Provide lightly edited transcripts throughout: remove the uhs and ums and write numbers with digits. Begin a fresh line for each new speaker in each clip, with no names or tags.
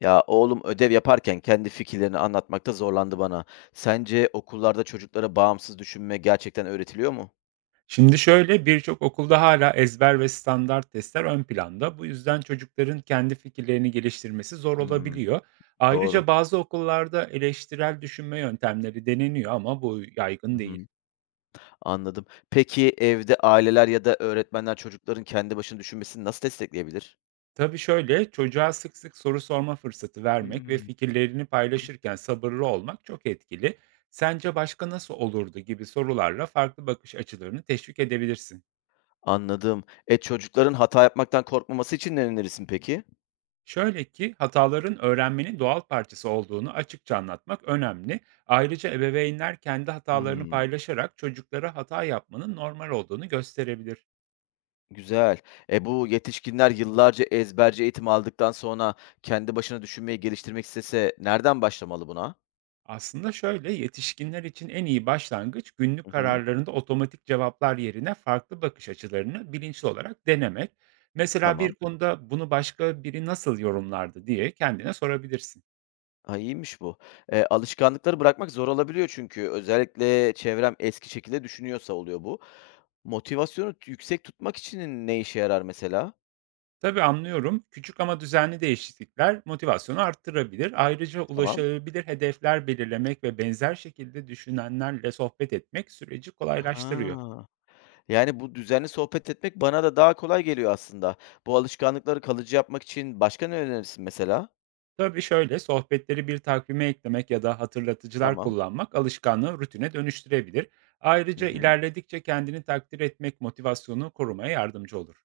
Ya oğlum ödev yaparken kendi fikirlerini anlatmakta zorlandı bana. Sence okullarda çocuklara bağımsız düşünme gerçekten öğretiliyor mu?
Şimdi şöyle birçok okulda hala ezber ve standart testler ön planda. Bu yüzden çocukların kendi fikirlerini geliştirmesi zor
Hmm,
olabiliyor. Ayrıca
doğru.
bazı okullarda eleştirel düşünme yöntemleri deneniyor ama bu
Hı
yaygın değil.
hı, anladım. Peki evde aileler ya da öğretmenler çocukların kendi başına düşünmesini nasıl destekleyebilir?
Tabii şöyle çocuğa sık sık soru sorma fırsatı vermek ve
Hmm.
fikirlerini paylaşırken sabırlı olmak çok etkili. Sence başka nasıl olurdu gibi sorularla farklı bakış açılarını teşvik edebilirsin.
Anladım. Çocukların hata yapmaktan korkmaması için ne önerirsin peki?
Şöyle ki hataların öğrenmenin doğal parçası olduğunu açıkça anlatmak önemli. Ayrıca ebeveynler kendi hatalarını
Hmm,
paylaşarak çocuklara hata yapmanın normal olduğunu gösterebilir.
güzel. Bu yetişkinler yıllarca ezberci eğitim aldıktan sonra kendi başına düşünmeyi geliştirmek istese nereden başlamalı buna?
Aslında şöyle yetişkinler için en iyi başlangıç günlük
Hı hı,
kararlarında otomatik cevaplar yerine farklı bakış açılarını bilinçli olarak denemek. Mesela bir
tamam.
konuda bunu başka biri nasıl yorumlardı diye kendine sorabilirsin.
A, iyiymiş bu. Alışkanlıkları bırakmak zor olabiliyor çünkü. Özellikle çevrem eski şekilde düşünüyorsa oluyor bu. Motivasyonu yüksek tutmak için ne işe yarar mesela?
Tabii anlıyorum. Küçük ama düzenli değişiklikler motivasyonu arttırabilir. Ayrıca
Tamam.
ulaşılabilir hedefler belirlemek ve benzer şekilde düşünenlerle sohbet etmek süreci kolaylaştırıyor.
Ha. Yani, bu düzenli sohbet etmek bana da daha kolay geliyor aslında. Bu alışkanlıkları kalıcı yapmak için başka ne önerirsin mesela?
Tabii şöyle sohbetleri bir takvime eklemek ya da hatırlatıcılar
Tamam.
kullanmak alışkanlığı rutine dönüştürebilir.
Hı
Ayrıca
hı.
ilerledikçe kendini takdir etmek motivasyonu korumaya yardımcı olur.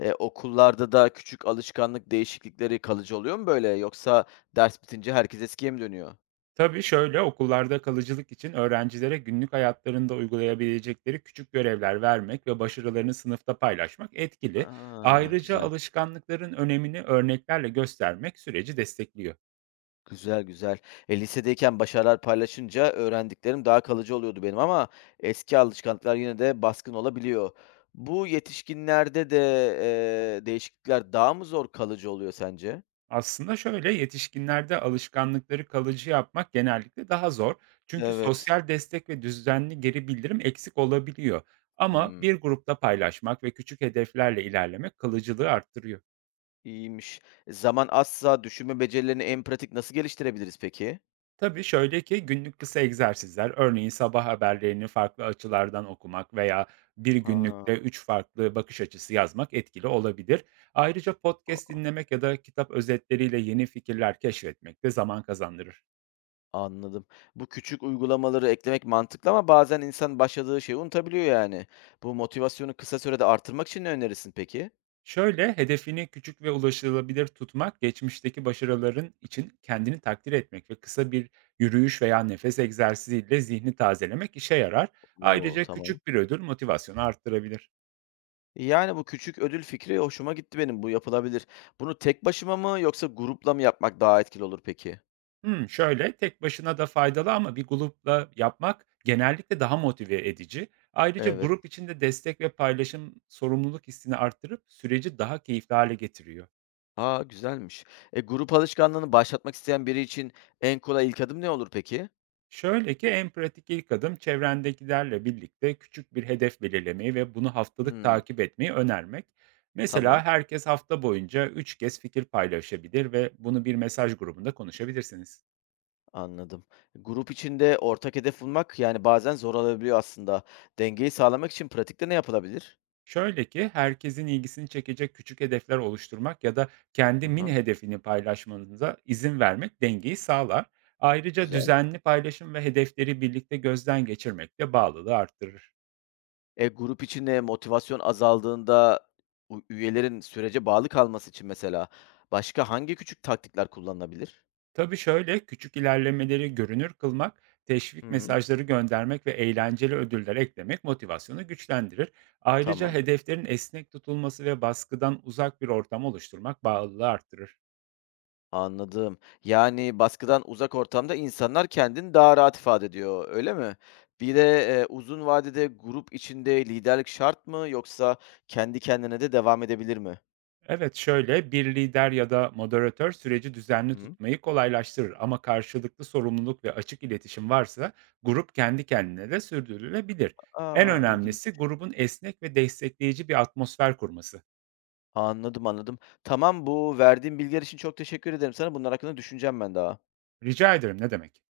Okullarda da küçük alışkanlık değişiklikleri kalıcı oluyor mu böyle? Yoksa ders bitince herkes eskiye mi dönüyor?
Tabii şöyle, okullarda kalıcılık için öğrencilere günlük hayatlarında uygulayabilecekleri küçük görevler vermek ve başarılarını sınıfta paylaşmak etkili.
A,
Ayrıca
güzel.
alışkanlıkların önemini örneklerle göstermek süreci destekliyor.
Güzel, güzel. Lisedeyken başarılar paylaşınca öğrendiklerim daha kalıcı oluyordu benim ama eski alışkanlıklar yine de baskın olabiliyor. Bu yetişkinlerde de değişiklikler daha mı zor kalıcı oluyor sence?
Aslında şöyle, yetişkinlerde alışkanlıkları kalıcı yapmak genellikle daha zor. Çünkü
Evet.
sosyal destek ve düzenli geri bildirim eksik olabiliyor. Ama
Hımm,
bir grupta paylaşmak ve küçük hedeflerle ilerlemek kalıcılığı arttırıyor.
iyiymiş. Zaman azsa düşünme becerilerini en pratik nasıl geliştirebiliriz peki?
Tabii şöyle ki günlük kısa egzersizler, örneğin sabah haberlerini farklı açılardan okumak veya bir günlükte
Ha,
üç farklı bakış açısı yazmak etkili olabilir. Ayrıca podcast
a
dinlemek ya da kitap özetleriyle yeni fikirler keşfetmek de zaman kazandırır.
anladım. Bu küçük uygulamaları eklemek mantıklı ama bazen insan başladığı şeyi unutabiliyor yani. Bu motivasyonu kısa sürede artırmak için ne önerirsin peki?
Şöyle hedefini küçük ve ulaşılabilir tutmak, geçmişteki başarıların için kendini takdir etmek ve kısa bir yürüyüş veya nefes egzersiziyle zihni tazelemek işe yarar.
O,
Ayrıca
tamam.
küçük bir ödül motivasyonu arttırabilir.
Yani, bu küçük ödül fikri hoşuma gitti benim. Bu yapılabilir. Bunu tek başıma mı yoksa grupla mı yapmak daha etkili olur peki?
Hımm, şöyle, tek başına da faydalı ama bir grupla yapmak genellikle daha motive edici. Ayrıca
Evet.
grup içinde destek ve paylaşım sorumluluk hissini arttırıp süreci daha keyifli hale getiriyor.
A, güzelmiş. Grup alışkanlığını başlatmak isteyen biri için en kolay ilk adım ne olur peki?
Şöyle ki, en pratik ilk adım çevrendekilerle birlikte küçük bir hedef belirlemeyi ve bunu haftalık
Hımm,
takip etmeyi önermek. Mesela
tamam,
herkes hafta boyunca 3 kez fikir paylaşabilir ve bunu bir mesaj grubunda konuşabilirsiniz.
anladım. Grup içinde ortak hedef bulmak, yani, bazen zor olabiliyor aslında. Dengeyi sağlamak için pratikte ne yapılabilir?
Şöyle ki, herkesin ilgisini çekecek küçük hedefler oluşturmak ya da
Hı
kendi
hı,
mini hedefini paylaşmanıza izin vermek dengeyi sağlar. Ayrıca
güzel.
düzenli paylaşım ve hedefleri birlikte gözden geçirmek de bağlılığı arttırır.
Grup içinde motivasyon azaldığında üyelerin sürece bağlı kalması için mesela başka hangi küçük taktikler kullanılabilir?
Tabii şöyle, küçük ilerlemeleri görünür kılmak, teşvik
Hımm.
mesajları göndermek ve eğlenceli ödüller eklemek motivasyonu güçlendirir. Ayrıca
Tamam,
hedeflerin esnek tutulması ve baskıdan uzak bir ortam oluşturmak bağlılığı arttırır.
anladım. Yani, baskıdan uzak ortamda insanlar kendini daha rahat ifade ediyor, öyle mi? Bir de, uzun vadede grup içinde liderlik şart mı yoksa kendi kendine de devam edebilir mi?
Evet şöyle bir lider ya da moderatör süreci
Hı
düzenli
hı.
tutmayı kolaylaştırır ama karşılıklı sorumluluk ve açık iletişim varsa grup kendi kendine de sürdürülebilir. En
A, ilginç.
önemlisi grubun esnek ve destekleyici bir atmosfer kurması.
Anladım, anladım. Tamam, bu verdiğin bilgiler için çok teşekkür ederim sana. Bunlar hakkında düşüneceğim ben daha.
Rica ederim, ne demek?